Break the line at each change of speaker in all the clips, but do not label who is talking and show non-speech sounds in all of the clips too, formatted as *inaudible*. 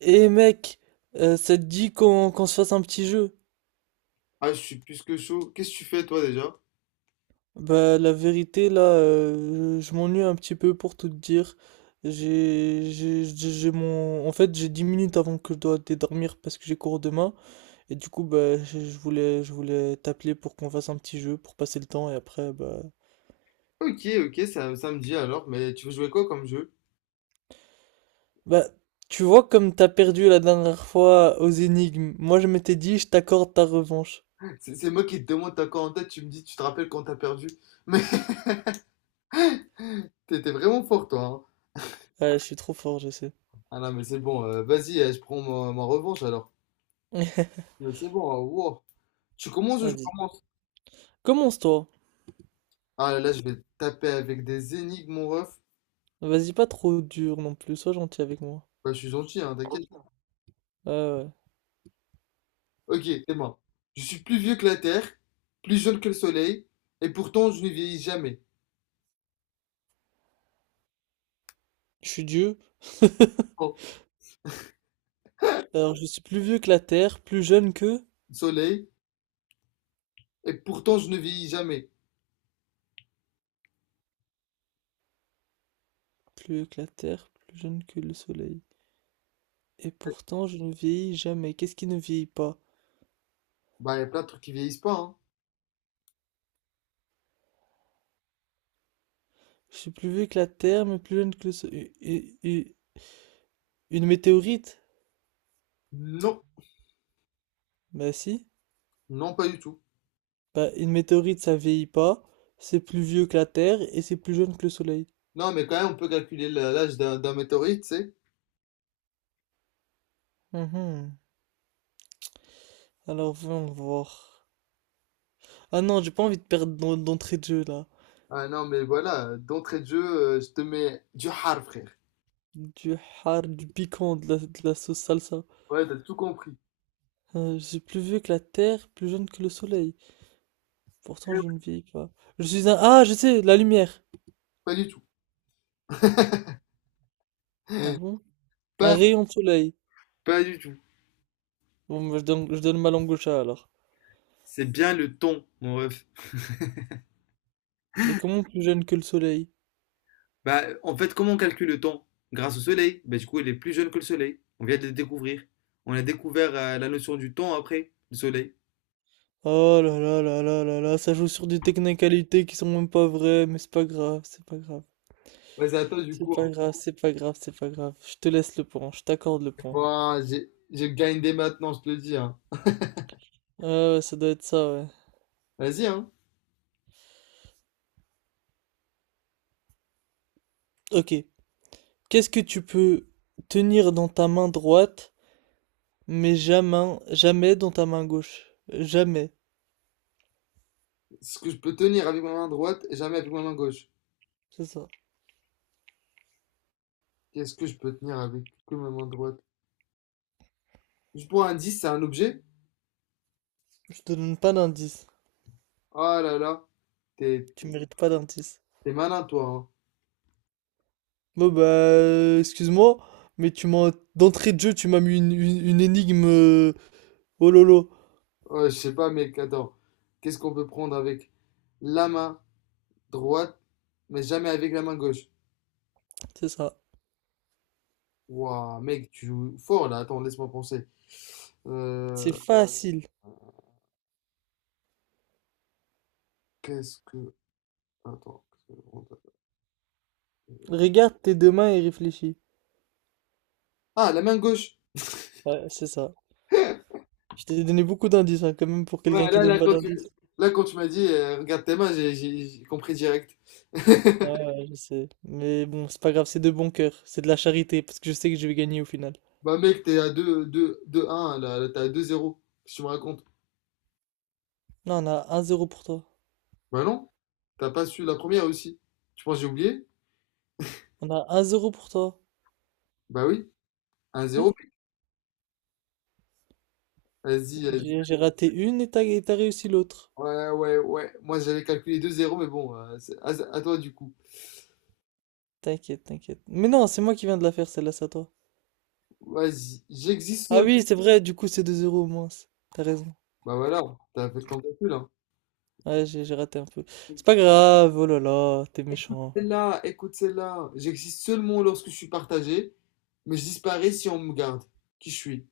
Eh mec, ça te dit qu'on se fasse un petit jeu?
Ah, je suis plus que chaud. Qu'est-ce que tu fais toi déjà?
Bah la vérité là, je m'ennuie un petit peu pour tout te dire. J'ai mon en fait j'ai 10 minutes avant que je dois aller dormir parce que j'ai cours demain et du coup bah je voulais je voulais t'appeler pour qu'on fasse un petit jeu pour passer le temps et après bah
Ok, ok, ça me dit alors, mais tu veux jouer quoi comme jeu?
bah tu vois comme t'as perdu la dernière fois aux énigmes. Moi je m'étais dit je t'accorde ta revanche.
C'est moi qui te demande ta en tête, tu me dis, tu te rappelles quand t'as perdu. Mais *laughs* t'étais vraiment fort toi, hein.
Ouais, je suis trop fort, je sais.
Ah non, mais c'est bon, vas-y, je prends ma revanche alors.
*laughs*
Mais c'est bon, wow. Tu commences ou je
Vas-y.
commence?
Commence-toi.
Ah là, là, je vais te taper avec des énigmes, mon ref.
Vas-y, pas trop dur non plus, sois gentil avec moi.
Bah, je suis gentil, hein, t'inquiète.
Ouais, ouais.
Ok, c'est bon. Je suis plus vieux que la Terre, plus jeune que le Soleil, et pourtant je ne vieillis jamais.
Je suis Dieu,
Oh,
alors je suis plus vieux que la terre, plus jeune que...
soleil, et pourtant je ne vieillis jamais.
Plus vieux que la terre, plus jeune que le soleil. Et pourtant, je ne vieillis jamais. Qu'est-ce qui ne vieillit pas?
Bah, il y a plein de trucs qui vieillissent pas, hein.
Je suis plus vieux que la terre, mais plus jeune que le soleil. Une météorite?
Non.
Bah si.
Non, pas du tout.
Bah, une météorite, ça vieillit pas. C'est plus vieux que la terre et c'est plus jeune que le soleil.
Non, mais quand même, on peut calculer la- l'âge d'un météorite, tu sais.
Mhm. Alors, voyons voir. Ah non, j'ai pas envie de perdre d'entrée de jeu, là.
Ah non, mais voilà, d'entrée de jeu, je te mets du hard, frère.
Du har, du piquant, de la sauce salsa.
Ouais, t'as tout compris.
Je suis plus vieux que la terre, plus jeune que le soleil. Pourtant, je ne vieillis pas. Je suis un... Ah, je sais, la lumière.
Pas du tout.
Ah
*laughs*
bon? Un
Pas,
rayon de soleil.
pas du tout.
Bon, bah, je donne ma langue au chat, alors.
C'est bien le temps, mon ref.
Mais comment plus jeune que le soleil?
Bah, en fait, comment on calcule le temps? Grâce au soleil. Bah, du coup, il est plus jeune que le soleil. On vient de le découvrir. On a découvert la notion du temps après le soleil.
Oh là là là là là là, ça joue sur des technicalités qui sont même pas vraies, mais c'est pas grave, c'est pas grave.
Vas-y, à toi, du coup,
C'est
hein.
pas grave, c'est pas grave, c'est pas grave. Je te laisse le point, je t'accorde le point.
Bon, j'ai grindé maintenant, je te le dis, hein.
Ah ouais, ça doit être ça, ouais.
Vas-y, hein.
Ok. Qu'est-ce que tu peux tenir dans ta main droite? Mais jamais, jamais dans ta main gauche. Jamais.
Ce que je peux tenir avec ma main droite et jamais avec ma main gauche.
C'est ça.
Qu'est-ce que je peux tenir avec que ma main droite? Je prends un 10, c'est un objet?
Je te donne pas d'indice.
Oh là là, t'es
Tu mérites pas d'indice.
t'es malin toi, hein.
Bon bah, excuse-moi, mais tu m'as, d'entrée de jeu, tu m'as mis une énigme. Oh lolo.
Oh, je sais pas mec, attends. Qu'est-ce qu'on peut prendre avec la main droite, mais jamais avec la main gauche?
C'est ça.
Waouh, mec, tu joues fort là. Attends, laisse-moi penser. Euh,
C'est facile.
qu'est-ce que... Attends, qu'est-ce que...
Regarde tes deux mains et réfléchis.
Ah, la main gauche!
Ouais, c'est ça. Je t'ai donné beaucoup d'indices, hein, quand même, pour quelqu'un
Ouais,
qui
là,
donne
là,
pas d'indices.
là, quand tu m'as dit, regarde tes mains, j'ai compris direct. *laughs*
Ouais, ouais, je sais. Mais bon, c'est pas grave, c'est de bon cœur. C'est de la charité, parce que je sais que je vais gagner au final.
Bah mec, t'es à deux deux deux un là, là, t'es à 2-0. Qu'est-ce que tu me racontes?
Là, on a un zéro pour toi.
Bah non, t'as pas su la première aussi. Tu penses que j'ai oublié?
On a un zéro pour toi.
Bah oui, un zéro.
Oui?
Vas-y, vas-y.
J'ai raté une et t'as réussi l'autre.
Ouais, ouais, ouais. Moi j'avais calculé deux zéro mais bon, c'est à toi du coup.
T'inquiète, t'inquiète. Mais non, c'est moi qui viens de la faire, celle-là, c'est à toi.
Vas-y, j'existe
Ah
seulement.
oui, c'est vrai, du coup, c'est deux 0 au moins. T'as raison.
Bah voilà, t'as fait ton calcul, hein.
Ouais, j'ai raté un peu. C'est pas grave, oh là là, t'es méchant.
Celle-là, écoute celle-là. J'existe seulement lorsque je suis partagé, mais je disparais si on me garde. Qui je suis?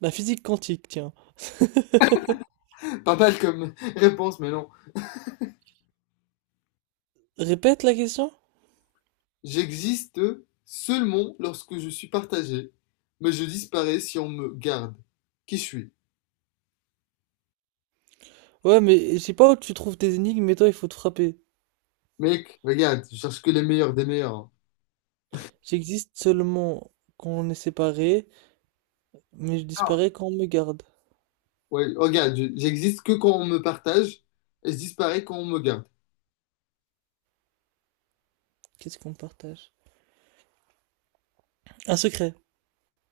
La physique quantique, tiens.
*laughs* Pas mal comme *laughs* réponse, mais non.
*laughs* Répète la question?
J'existe seulement lorsque je suis partagé, mais je disparais si on me garde. Qui je suis?
Ouais, mais je sais pas où tu trouves tes énigmes, mais toi, il faut te frapper.
Mec, regarde, je cherche que les meilleurs des meilleurs.
J'existe seulement quand on est séparés, mais je
Ah.
disparais quand on me garde.
Ouais, regarde, j'existe que quand on me partage et je disparais quand on me garde.
Qu'est-ce qu'on partage? Un secret.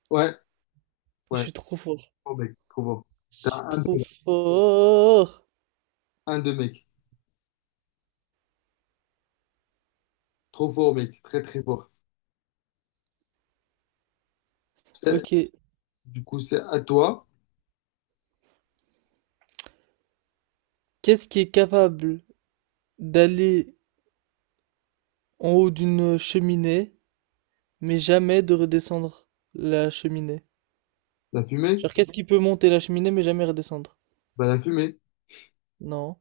Ouais,
Je
ouais.
suis trop fort.
Oh mec, trop fort.
Je
T'as
suis
un
trop
de,
fort.
un de mec. Trop fort, mec. Très, très fort. C'est-
Ok.
Du coup, c'est à toi.
Qu'est-ce qui est capable d'aller en haut d'une cheminée, mais jamais de redescendre la cheminée?
La fumée?
Genre, qu'est-ce qui peut monter la cheminée, mais jamais redescendre?
Bah, la fumée.
Non.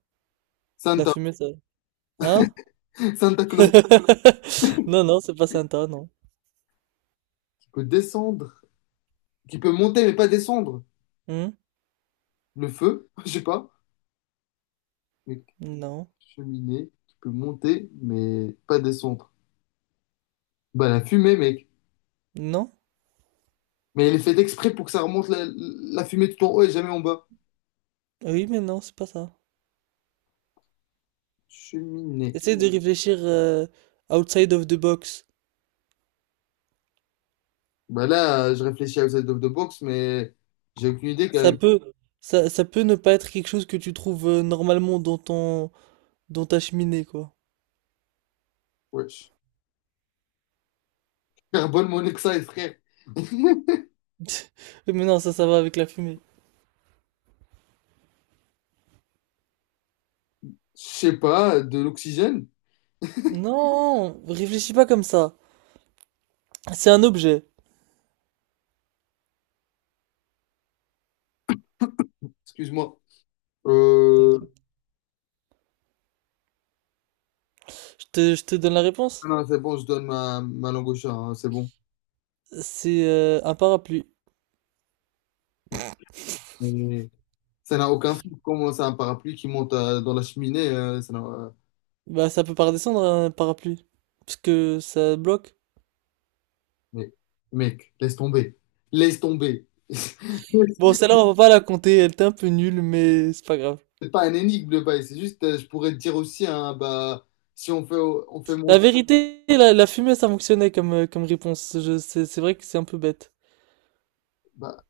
La
Santa.
fumée, ça. Hein?
Santa Claus
*laughs* Non, non, c'est pas Santa, non.
qui peut descendre, qui peut monter mais pas descendre.
Hmm.
Le feu? *laughs* Je sais pas.
Non.
Cheminée qui peut monter, mais pas descendre. Bah, la fumée, mec.
Non?
Mais elle est faite exprès pour que ça remonte la fumée tout en haut et jamais en bas.
Oui, mais non, c'est pas ça.
Cheminée.
Essaye de réfléchir outside of the box.
Bah là, je réfléchis à outside of the box, mais j'ai aucune idée quand
Ça
même.
peut, ça peut ne pas être quelque chose que tu trouves normalement dans ta cheminée, quoi.
Wesh. Carbone monoxyde, frère.
*laughs* Mais non, ça va avec la fumée.
Je sais pas, de l'oxygène?
Non, réfléchis pas comme ça. C'est un objet.
Excuse-moi. Euh...
Je te donne la réponse.
Non, c'est bon, je donne ma langue au chat, hein, c'est bon.
C'est un parapluie.
Mais ça n'a aucun sens. Comment c'est un parapluie qui monte dans la cheminée? Ça n'a-
Bah, ça peut pas redescendre un parapluie. Parce que ça bloque.
Mais, mec, laisse tomber. Laisse tomber. *laughs*
Bon, celle-là, on va pas la compter. Elle était un peu nulle, mais c'est pas grave.
C'est pas un énigme le bail, c'est juste, je pourrais te dire aussi, hein, bah, si on fait, on fait
La
mon
vérité, la fumée, ça fonctionnait comme réponse. C'est vrai que c'est un peu bête.
bah,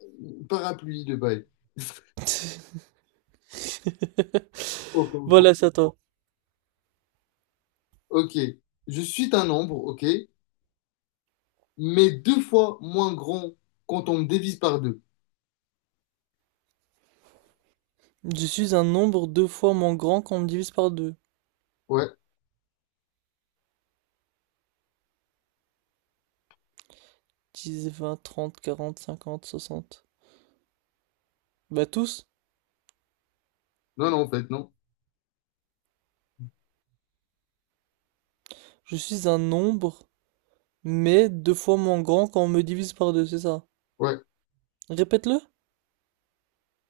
parapluie le bail. *laughs*
*laughs*
Oh, comme ça.
Voilà, c'est à toi.
Ok, je suis un nombre, ok, mais deux fois moins grand quand on me divise par deux.
Je suis un nombre deux fois moins grand quand on me divise par deux.
Ouais,
10, 20, 30, 40, 50, 60. Bah, tous.
non, non, en fait, non.
Je suis un nombre mais deux fois moins grand quand on me divise par deux, c'est ça.
Ouais,
Répète-le.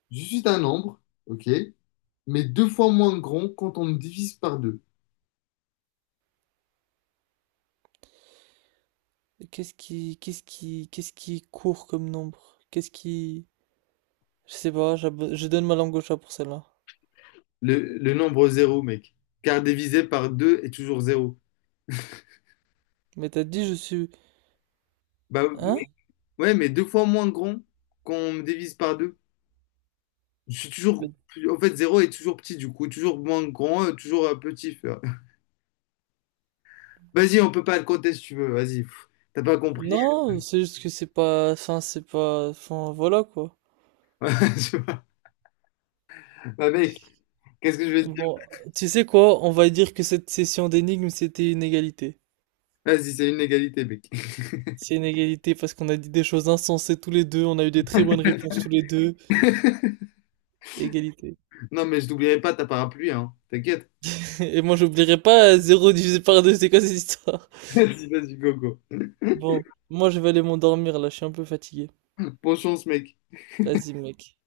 je suis un nombre, ok, mais deux fois moins grand quand on me divise par deux.
Qu'est-ce qui court comme nombre? Je sais pas, je donne ma langue au chat pour celle-là.
Le nombre zéro, mec. Car divisé par deux est toujours zéro.
Mais t'as dit je suis,
Bah,
hein?
ouais, mais deux fois moins grand qu'on me divise par deux. Je suis toujours
Mais-
plus- En fait, zéro est toujours petit, du coup. Toujours moins grand, toujours petit, frère. *laughs* Vas-y, on peut pas le compter si tu veux. Vas-y. Pff, t'as pas compris.
Non, c'est juste que c'est pas, enfin voilà quoi.
*laughs* Tu vois. Bah, mec, qu'est-ce que je vais te dire?
Bon, tu sais quoi? On va dire que cette session d'énigmes c'était une égalité.
Vas-y, c'est une égalité, mec. *laughs*
C'est une égalité parce qu'on a dit des choses insensées tous les deux, on a eu des très bonnes réponses tous les deux. Égalité.
Non, mais je t'oublierai pas ta parapluie, hein. T'inquiète.
*laughs* Et moi j'oublierai pas zéro divisé par 2. C'est quoi cette histoire?
*laughs* Vas-y, vas-y, gogo.
Bon, moi je vais aller m'endormir là, je suis un peu fatigué.
Bonne chance, mec.
Vas-y mec.